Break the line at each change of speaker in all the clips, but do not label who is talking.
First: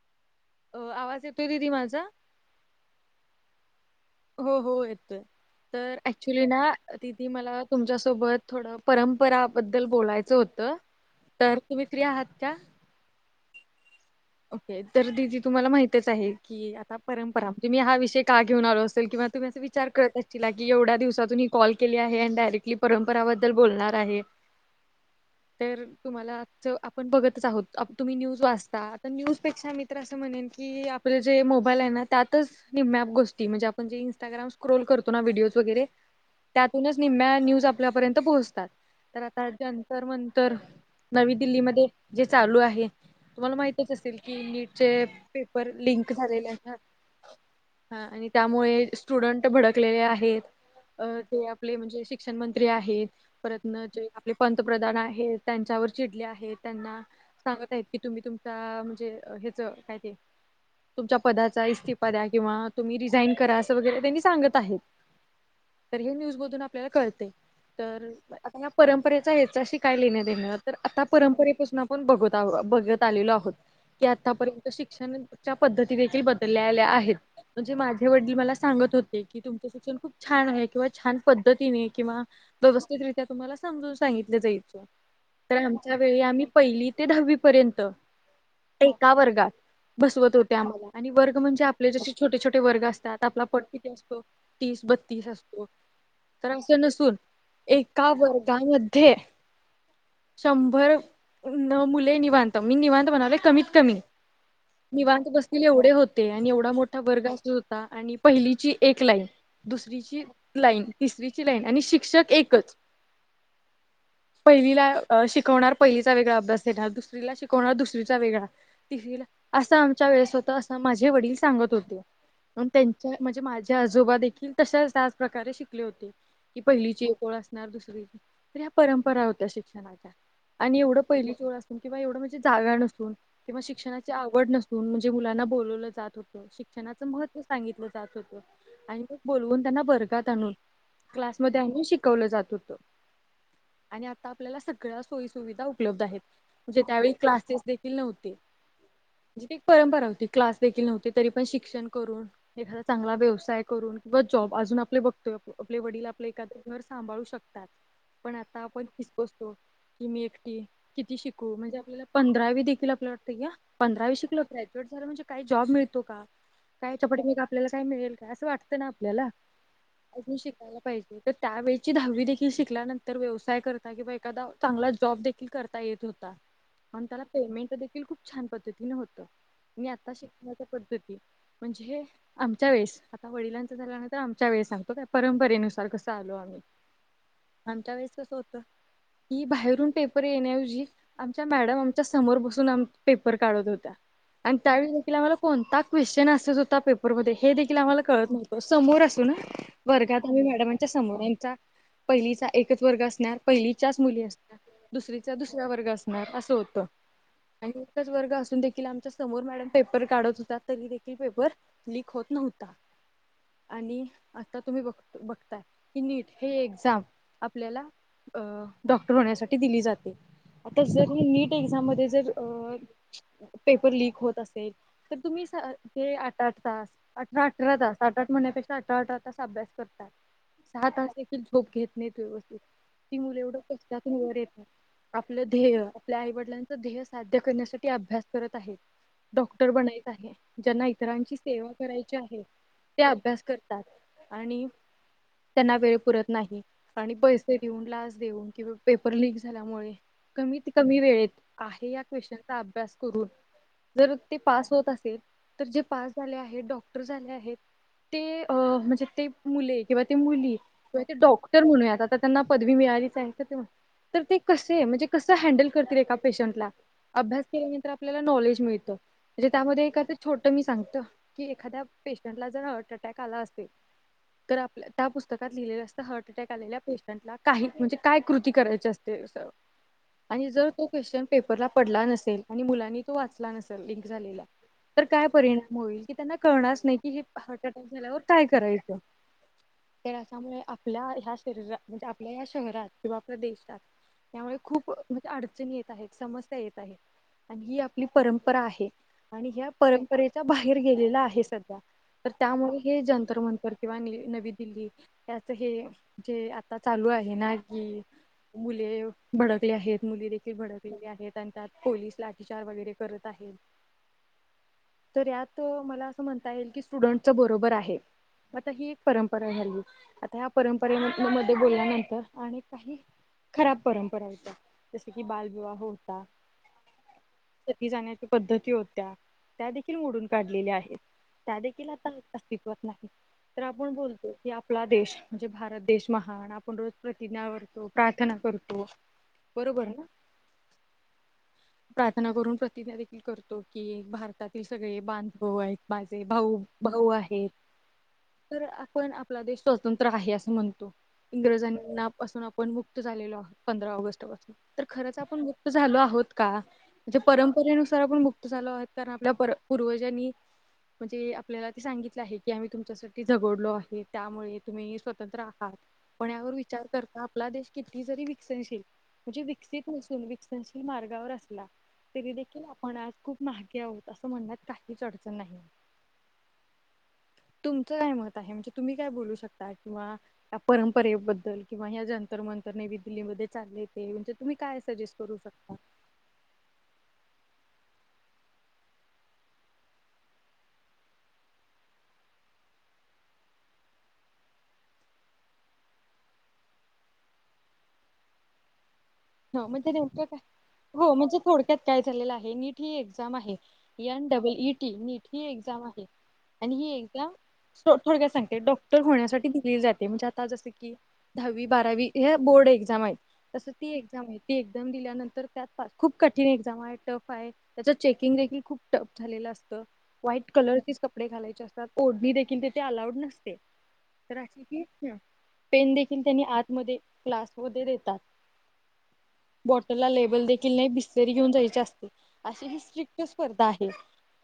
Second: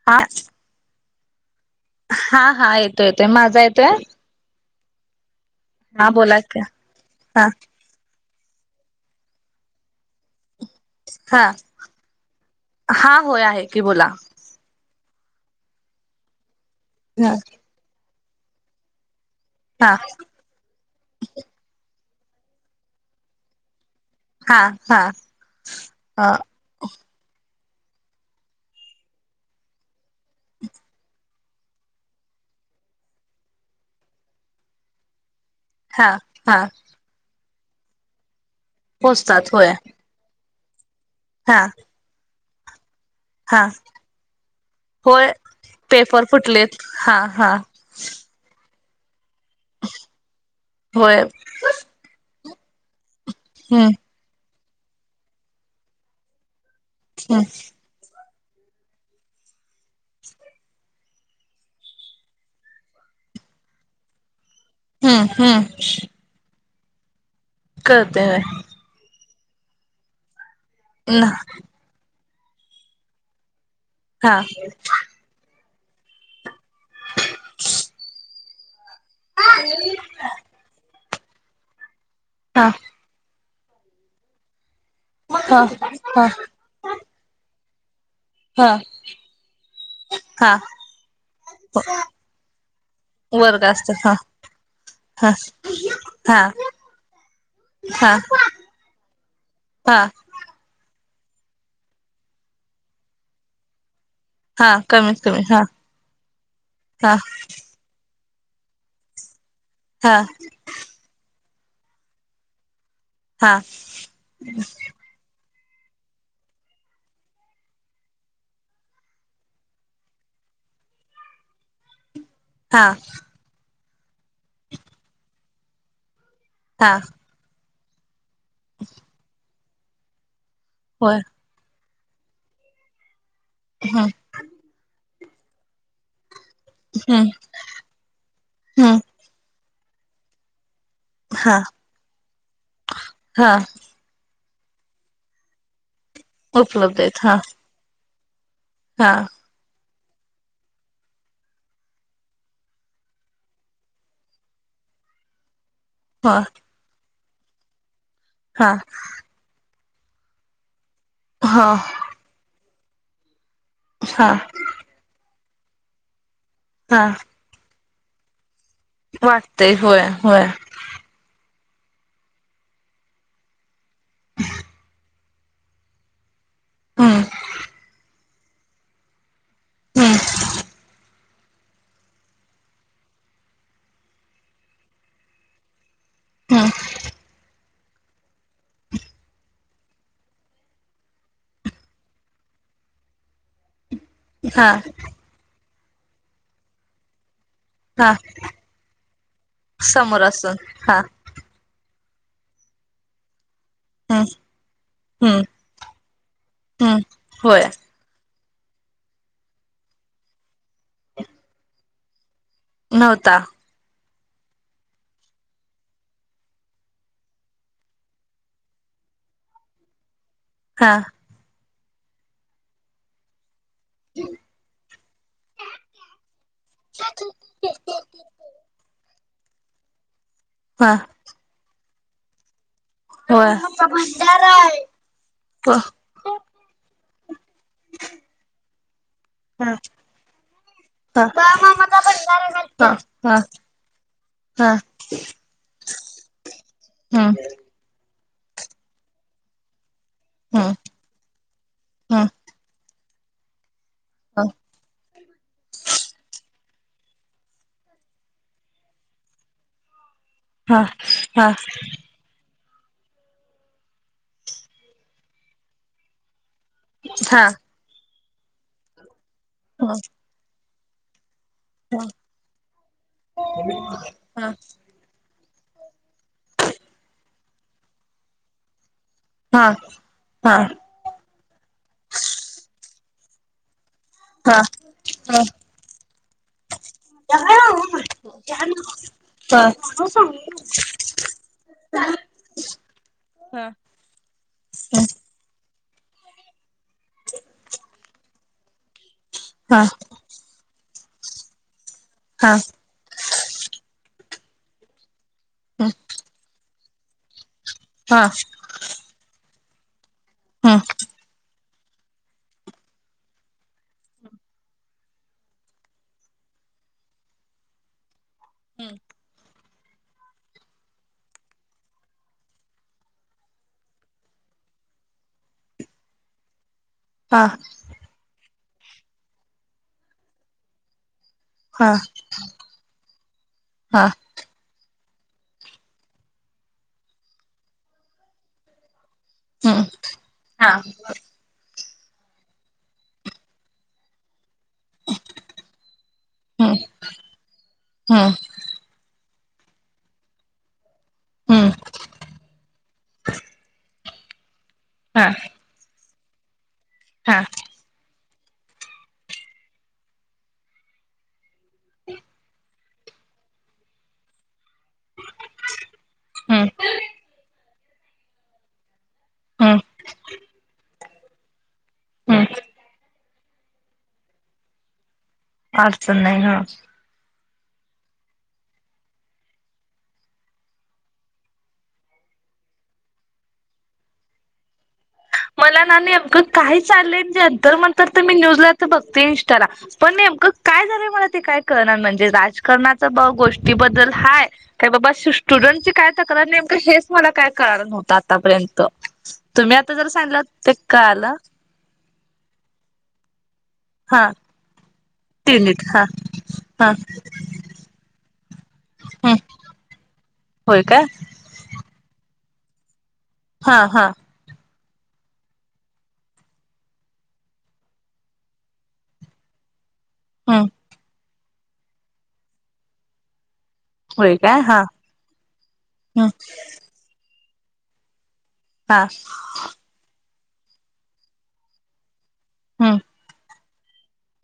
ह
अ आवाज येतोय दिदी माझा
हा हा येतो येतोय माझा येतोय
हो हो येतोय तर
हा बोला
ऍक्च्युली
की
ना दिदी
हा
मला तुमच्यासोबत थोडं परंपराबद्दल बोलायचं होतं
हा
तर तुम्ही फ्री आहात का
हा होय आहे की बोला
ओके तर दिदी तुम्हाला माहितच आहे की आता
हा
परंपरा तुम्ही हा विषय का घेऊन आलो असेल किंवा तुम्ही आता विचार
हा
करताय तिला की एवढ्या दिवसातून ही कॉल केली आहे आणि डायरेक्टली परंपराबद्दल बोलणार आहे
हा
तर तुम्हाला आपण बघतच आहोत तुम्ही न्यूज वाचता आहात तर न्यूजपेक्षा मितर असं म्हणेन की आपले जे मोबाईल आहे ना त्यातच [unintelligible] म्यप गोष्टी म्हणजे आपण जे इंस्टाग्रा क्रोल करतो ना व्हिडिओज वगैरे
हा हा
त्यातूनच निम्या न्यूज आपल्यापर्यंत पोहोचतात तर आतां
पोचतात होय
जंतर मंतर नवी
हा
दिल्लीमध्ये जे चालू आहे तुम्हाला
हा
माहिती असे कि नीटचे
होय
पेपर लिंक
पेपर
झालेल्या नां
फुटलेत हा हा
हा आणि त्यामुळे स्टुडंट भडकलेले आहेत अ
होय
ते आपले म्हणजे शिक्षण मंत्री आहेत परत
हम्म
आप [unintelligible] पंतप्रधान आहेत त्यांच्यावर चिडले आहेत त्यांना
हम्म
सांगत आहेत की तुम्ही तुम म्हणजे ह्याच काय ते तुमच्या पदाचा इ्तीफा द्या किंवा तुम्ही रिझाईन करा असं वगैरे त्यांनी सांगत आहेत
हम्म हम्म
तर हे न्यूजमधून आपल्याला कळते तर
कळतंय
आता
होय
या परंपरेचा याच्याशी काय लेण देण तर आता परंपरेपासून आपण बघत आ बघत आलेलो आहोत की
हा
आतापर्यंत शिक्षण ज्या पद्धती देखील बदललेल्या आहेत म्हणजे माझे वडील मला सांगत होते की तुमचे शिक्षण खूप छा छान आहे किंवा छान पद्धतीने किंवा
हा
व्यवस्थितरित्या तुम्हाला समून सांगितलं जायचं तर
हा
आमच्या वेळी
हा
आम्ही पहिली ते दहावी पर्यंत
हा
एका वर्गात बसवत
हा
होते आम्हाला आणि वर्ग म्हणजे आपले जसे छोटे छोटे वर्ग असतात आपला पट
वर्ग
किती
असतात हा
असतो तीस बत्तीस
हा
असतो
हा
तर असं नसून एका
हा
वर्गामध्ये
हा
शंभर मुले निवांत मी निवांत म्हणाले कमीत कमी
हा कमीत
निवांत
कमी हा
बसतील एवढे होते आणि एवढा मोठा
हा
वर्ग अ [unintelligible] [unintelligible] अण पहिलीची एक लाईन
हा
दुसरीची लाईन तिसरीची लाईन आणि शिक्षक एकच
हा
पहीली ला शिकवणार पहिलीचा वेगळा अभ्यास देणार दुसरीला शिकवणार दुसरीचा वेगळा [unintelligible] असं आमच्या वेळेस होत असं माझे वडील सांगत होते मग
हा
त्यांच्या म्हणजे माझ्या आजोबा देखील तशाच त्याच प्रकारे शिकले होते की
हा
पहिलीची एक ओळ असणार दुसरीची [unintelligible] ह्या परंपरा होत्या शिक्षणाच्या आणि एवढं
होय
पहिली ओळ असून किंवा एवढं म्हणजे जागा नसून किंवा
हम्म
शिक्षणाची आवड नसून म्हणजे मुलांना बोललावलं जात होतं शिक्षणाच
हम्म
महत्व सांगितलं जात होत
हम्म
आणि ते बोलवून त्यांना वरगात आणून
हा
क्लासमध्ये आणुन शिकवलं जात होतं
हा
आणि आता आपल्याला सगळ्या सोयीसुविधा उपलब्ध आहेत म्हणजे
उपलब्ध
त्यावेळी
आहेत हा
क्लासेस देखील नव्हते
हा
म्हणजे एक परंपरा होती क्लास देखील नव्हती तरी पण शिक्षण करून एखादा चांगला व्यवसाय करून व जॉब अजून आपले बघतोय [unintelligible] आपले वडील आपलं
हो
एखादं घर सांभाळू शकतात पण आता
हा
आपण [unintelligible] [unintelligible] की मी एकटी किती शिकू
हा
म्हणजे आपल्याला पंधरावी देखील आपलं वाटतं य्या पंधरावी
हा
शिकल काय [unintelligible] म्हणजे काही जॉब मिळतो काय
हा
[unintelligible] [unintelligible] आपल्याला काही मिळेल का असं वाटत ना आपल्याला
वाटतय होय
अजून
होय
शिकायला पाहिजे तर त्यावेेळची दहावी देखील शिकल्यानंतर व्यवसाय करता किंवा एखादा चांगला जॉब देखील करता येत होता आणि
हम्म
त्याला पेमेंट देखील खूप छान पद्धतीने होतं मी आता
हम्म
शिकण्याच्या पद्धती म्हणजे हे आमच्या वेळेस आता वडिलांचा झाल्या नंतर आमच्या वेळेस सांगतो त्या परंपरेनुसार कसं चालो आम्ही
हम्म
आमच्या वेळेस कस होत की बाहेरून पेपर येण्याऐवजी आमच्या मॅडम आमच्या समोर बसून पेपर काढत होत्या. आणि
हा
त्यावेळी देखील आम्हाला कोणता क्वेशचन अस हुता पेपरमध्ये हे देखील आम्हाला
हा
कळत नव्हतं समोर असून ह.
समोर
वर्गात आम्ही
असून
मॅडमांच्या
हा
समोर आमचा पहिलीचा एकच वर्ग असणार पहिलीच्याच
हम्म
मुली असणार दुसरीचा
हम्म
दुसरा अस णार असं होत
हम्म होय
आणि एकच वर्ग असून देखील आमच्या समोर मॅडम पेपर काढत होत्या तरी देखील पेपर लीक होत नव्हता.
नव्हता.
आणि आता तुम्ही बघ बघताय की नीट हे एक्झाम आपल्याला अ डॉक्टर होण्यासाठी दिली जाते. आता
हा
जर हे नीट एक्झाम मध्ये जर अ पेपर लीक होत असेल तर तुम्ही स ते आठ -आठ तास अठरा -अठरा तास आठ- आठ म्हण्यापेक्षा अठरा -अठरा तास अभ्यास करतात सहा
हा
तास देखील झोप घेत नाहीत व्यवस्थित. ती मुलं एवढं कष्टातून वर येतात आपलं
होय. हो
ध्येय आपल्या आई वडिलांच ध्येय साध्य करण्यासाठी अभ्यास करत आहेत. डॉक्टर
हा
बनायच आहे ज्यांना
हा
इतरांची सेवा करायची आहे
हा
ते
हा
अभ्यास करतात. आणि
हा
त्यांना वेळ पुरत नाही आणि
हम्म
पैसे देऊन लाज देऊन किंवा पेपर लीक झाल्यामुळे कमीत
हम्म
कमी वेळेत आहे या
हम्म
क्वेशनचा अभ्यास करून जर ते पास होत असेल तर जे पास झाले आहेत डॉक् क्टर झाले आहेत ते अ म्हणजे ते मुले किंवा ते मुली
हा
किंवा ते
हा
डॉक्टर म्हणूयात आता त्यांना पदवी मिळालीच आहे ते तर ते कसे म्हणजे कसं हँडल करतील एका पेशंटला? अभ्यास
हा
केल्यानंतर आपल्याला नॉलेज मिळतं म्हणजे त्यामध्ये
हा
एक कायतर छोटं मी सांगतो की एखाद्या
हा
पेशंटला जर हर्ट अटॅक आला असेल
हा
तर आपल्या त्या पुस्तकात लिहिलेलं असतं हर्ट अटॅक आलेल्या पेशंटला काही म्हणजे काय कृती करायची असते असं.
हा
आणि
हा
जर तो क्वेश्चन पेपरला पडला नसेल आणि मुलांनी तो वाचला नसेल लिंक झालेला
हा
तर काय परिणाम होईल की त्यांना कळणारच नाही की हे
हा
हर्ट अटॅक झाल्यावर काय करायचं?? तर अशामुळे आपल्या ह्या शरीरात म्हणजे आपल्या ह्या शहरात किंवा आपल्या देशात त्यामुळे खूप म्हणजे अडचणी येत आहेत, समस्या येत आहे आणि ही आपली परंपरा आहे. आणि ह्या परंपरेच्या बाहेर गेलेला आहे सध्या तर त्यामुळे हे जंतर मंतर किंवा न नवी दिल्ली याच हे जे आता चालू आहे ना की मुले भडकले आहेत मुली देखील भडकलेल्या आहेत आणि त्यात पोलीस लाठीचार वगैरे करत आहेत. तर यात मला असं म्हणता येईल की स्टुडंटच बरोबर आहे. आता ही एक परंपरा झाली. आता तह्या परंपरे मध्ये बोलल्यानंतर आणि काही खराब परंपरा येतात. जसं कि बालविवाह होता.
हा
सती जाण्याच्या पद्धती होत्या त्या देखील मोडून काढलेल्या आहेत. त्या देखील
हा
आता अस्तित्वात नाहीत तर आपण
हा
बोलतो की आ पला देश म्हणजे भारत देश महान आपण रोज प्रतिज्ञा करतो, प्रार्थना करतो.
हम् हा हा हा हम्
बरोबर ना?
हा
प्रार्थना करून प्रतिज्ञा देखील करतो की भारतात ते सगळे बांधव आहेत. माझे भाऊ
हम्म
भाऊ आहेत.
हम्म
तर आपण आपला देश स्वतंत्र आहे असं म्हणतो.
हम्म
इंग्रजां नापासून आपण मुक मुक्त झालेलो. पंधरा ऑगस्ट पासून, तर खरंच
हा
आपण मुक्त झालो आहोत का? म्हणजे
हा
परंपरेनुसार आपण मुक्त झालो आहेत तर आपल्या पर पूर्वजांनी म्हणजे, आपल्याला ते सांगितलं आहे की आम्ही तुमच्यासाठी झगडलो आहे त्यामुळे तुम्ही स्वतंत्र आहात. पण यावर
हम्म
विचार करता आपला देश किती जरी विकसनशील म्हणजे
हम्म
विकसित नसून विकसनशील मार्गावर असला तरी
हम्म
देखील आपण आज खूप महागे आहोत असं म्हणण्यात काहीच अडचण नाही.
अडचण नाही हा
तुमचं काय मत आहे म्हणजे तुम्ही काय बोलू शकता? किंवा या परंपरेबद्दल? किंवा या जंतर मंतर नेवी दिल्लीमध्ये चालले ते म्हणजे तुम्ही काय सजेस्ट करू शकता
मला ना नेमक काही चाललंये, जतर मंतर तर मी न्यूजला तर बघते इंस्टाला पण नेमकं काय झालंय मला ते काय कळ ना म्हणजे राजकारणाचं ब गोष्टीबद्दल हाय? काय बाबा श्टूडंटची काय तक्रार नेमकं हेच मला काय कळालं नव्हतं आतापर्यंत.
हं
तुम्ही
म्हणजे
आता जर
नेमकं काय?
सांगलं ते
हो
कळालं
म्हणजे थोडक्यात काय झालेलं आहे नीट ही एक्झाम आहे यन
हा
डबल इटी, नीट ही एक्झाम
तिनीत हा
आहे आणि
हा
ही एक्झाम हो थोडक्यात सांगते, डॉक्टर
हम्म
होण्यासाठी दिली जाते, म्हणजे आता जसं
होय
की
काय
धाव्वी, बारावी ह्या बोर्ड एक्झाम आहेत, तसं
हा
ती
हा
एक्झाम आहे. ती एक्झाम दिल्यानंतर त्यात फा खूप कठीण एक्झामाय, टफय त्याच चेकिंग देखील खूप टफ झालेलं असतं व्हाईट
हम्म
कलरचेच कपडे घालायचे असतात. ओढणी देखील तिथे अलाउड नसते.
होय
तर
काय
असं की,
हा
हं, पेन देखील
हम्म
त्यांनी आतमध्ये क्लास मध्ये देतात.
हाआ
बॉटर ला लेबल देखील नाही बिसलेरी घेऊन जायची असते. अशी ही
हम्म
स्ट्रिक्ट स्पर्धा आहे.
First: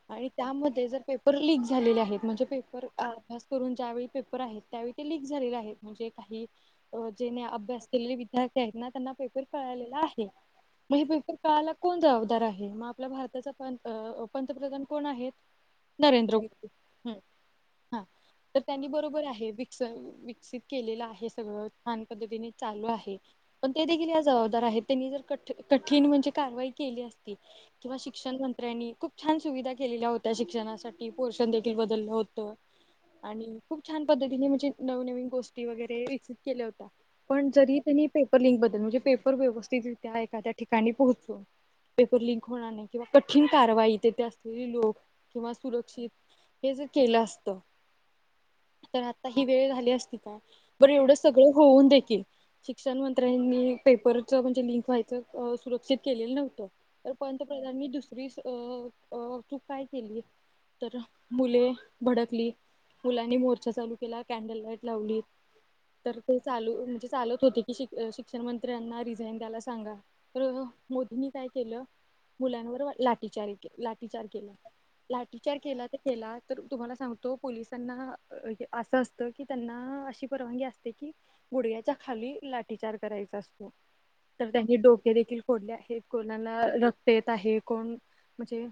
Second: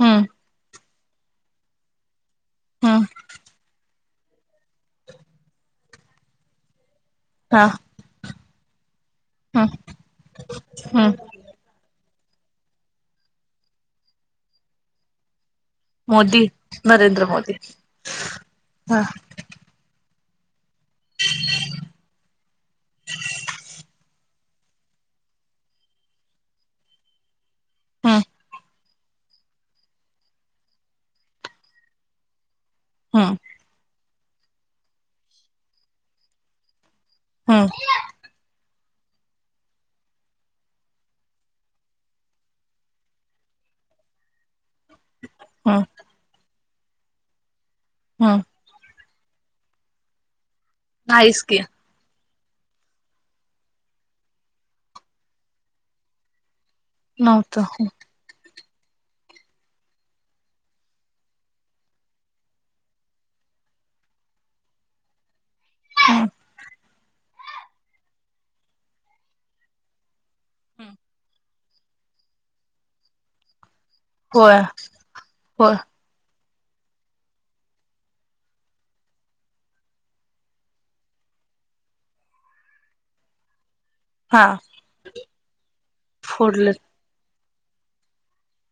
हम्म
आणि त्यामध्ये जर पेपर लीक झालेले आहेत म्हणजे, पेपर
हम्म
आ अभ्यास करून ज्यावेळी पेपर आहेत त्यावेळी लीक झालेल आहेत म्हणजे काही अ जेने
हा
अभ्यास केलेले विध्यार्थी आहेत ना त्यांना पेपर
हम्म
कळालेला आहे
हम्म
म्हणजे कळाला कोण जबाबदार आहे? मग आपला भारताचा प पंतप्रधान कोण आहेत? नरेंद्र
मोदी
म, हं,
नरेंद्र मोदी
हा तर त्यांनी
हा
बरोबर आहे बि जर विकसित केलेलं आहे सगळ, छान पद्धतीने चाल्ल आहे, पण ते देखील ते जबाबदार आहेत त्यांनी जर कठ कठीण म्हणजे कारवाई केली असती किंवा
हम्म
शिक्षण मंत्र्यांनी खूप छान सुविधा केलेल्या होत्या शिक्षणासाठी. पोर्शन देखील बदललं होतं
हम्म
आणि खूप छान पद्धतीने म्हणजे, नव नवीन गोष्टी वगेरे विकसित केल्या होत्या पण
हम्म
जरी त्यांनी पण लिंकबद्दल म्हणजे पेपर व्यवस्थितरित्या आहे का त्या ठिकाणी पोहचू पेपर लिंक होणार नाही किंवा कठठीण कारवाई, तेथे असलेली लोक किंवा
हम्म
सुरक्षित, हे जर केलं असत
हा
तर आत्ता ही वेळ झाली असती का? बर एवढं
नाहीच
सगळं
की
होऊन देखील शिक्षण मं त्र्यांनी पेपरचं म्हणजे लिंक व्हायचं सुरक्षित केलेलं नव्हतं, तर
नव्हतं
पंतप्रधाननी दुसरं का मिस अ अ तू काय केली, तर मुले भडकली. मुलांनी मोर्चा चालू केला, कॅन्डल लाईट लावली. तर तो चालू म्हणजे चालत होतो की, शिक शिक्षण मंत्र्यांना रिझाईन द्यायला सांगा. तरह मोदींनी काय केलं, मुलांवर लाठीचारी लाठीचार केला.
होय
लाठीचार
होय
केला. ते - केला तर तुम्हाला सांगतो. पोलिसांना हे असं असत की, त्यांना अशी परवानगी असते की, गुडग्याच्या खाली लाट विचार करायचा असतो.
हा
तर त्यांनी डोके देखील फोडले आहे. कोणात
फोडलेत
रक क्त येत आहे. कोण म्हणजे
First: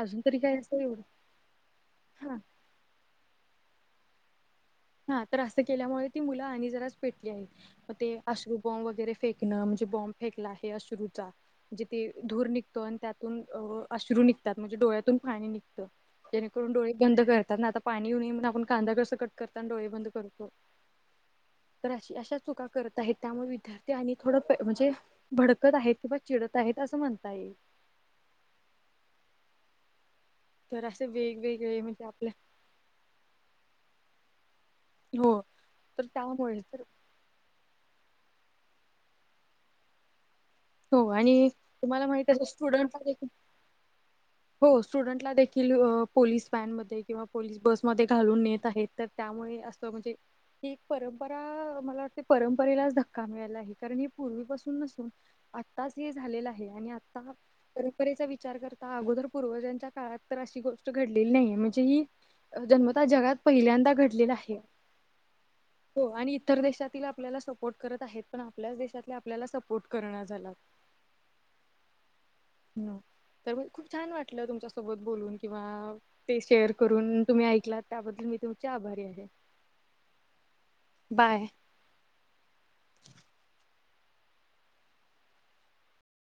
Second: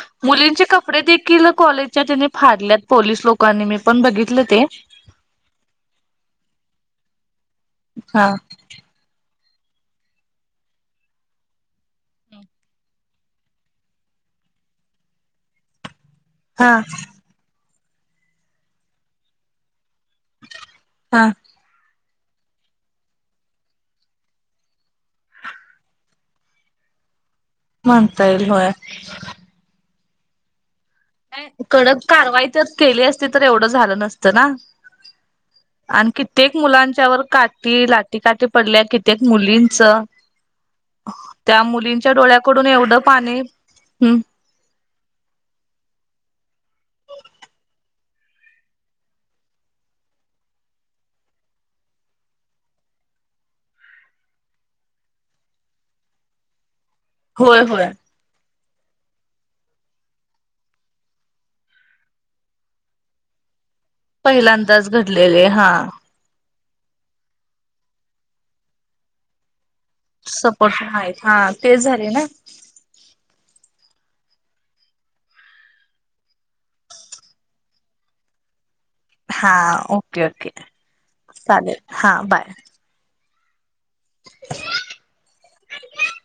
अजून तरी काय
मुलींचे
असं
कपडे
एवढं
देखील कॉलेजच्या त्यांने
हा
फाडल्यात पोलीस लोकांनी मी पण बघितलं ते
हा तर असं केल्यामुळे ती मुलं आणि जराच पेटली आहेत. म ते
हा
अश्रू बॉम्ब वगैरे फेकणं, म्हणजे बॉमब फेकला आहे अश्रू चा म्हणजे ते धूर निघतो. आणि त्यातून अ अश्रू निघतात. म्हणजे डोळ्यातून पाणी निगतं.
हा
जेणेकरून डोळे बंद करतात ना, आता पाणी येऊ नये म्हणून आपण कांदा कसं कट करतांना डोळे बंद कर तो
हा
तर अशी अशा चुका करत आहेत. त्यामुळ विद्यार्थी आणि थोड पे म्हणजे भडकत आहेत. किंवा चिडत आहेत. असं म्हणता येईल.
म्हणता येईल होय.
तर असे वेगवेगळे म्हणजे आपल्या
त्यात केले असत तर एवढं झालं नसतं ना
हो तर
आणि कित्येक
त्यामुळे तर
मुलांच्यावर काट टी लाटी काठी पडल्या. कित्येक मुलींचं
हो आणि
त्या
तुम्हाला
मुलींच्या
माहित असेल
डोळ्याकडून एवढं
स्टुडंट
पाणी हम्म
हो स्टुडंटला देखील अ पोलीस व्हॅनमध्ये किंवा पोलीस बस मध्ये घालून नेत आहेत. तर त्यामुळे असं म्हणजे ही एक परंपरा मला वाटते परंपरेलाच धक्का मिळायला आहे. कारण हे पूर्वीपासून नसून आत्ताच हे झालेलं आहे. आणि आता
होय होय
परंपरेचा विचार कर ता अगोदर पूर्वजांच्या काळात तर अशी गोष्ट घडलेली नाहीेये. म्हणजे ही अ जन्मता जगात पहिल्यांदा घड
पहिल्यांदाच घडलेले हा
आणि इतर देशातील आपल्याला सपोर्ट करत आहेत. पण आपल्याच देशातले आपल्याला सपोर्ट कर न
सपोर्ट नाहीत. हा तेच झाले ना
नो. तर म खूप छान वाटलं तुमच्यासोबत बोलून किंवा ते शेअर करून, तुम्ही ऐकलात त्याबद्दल मी तुमची आभारी आहे.
हा ओके ओके,
बाय.
चालेल हा बाय [inaudible]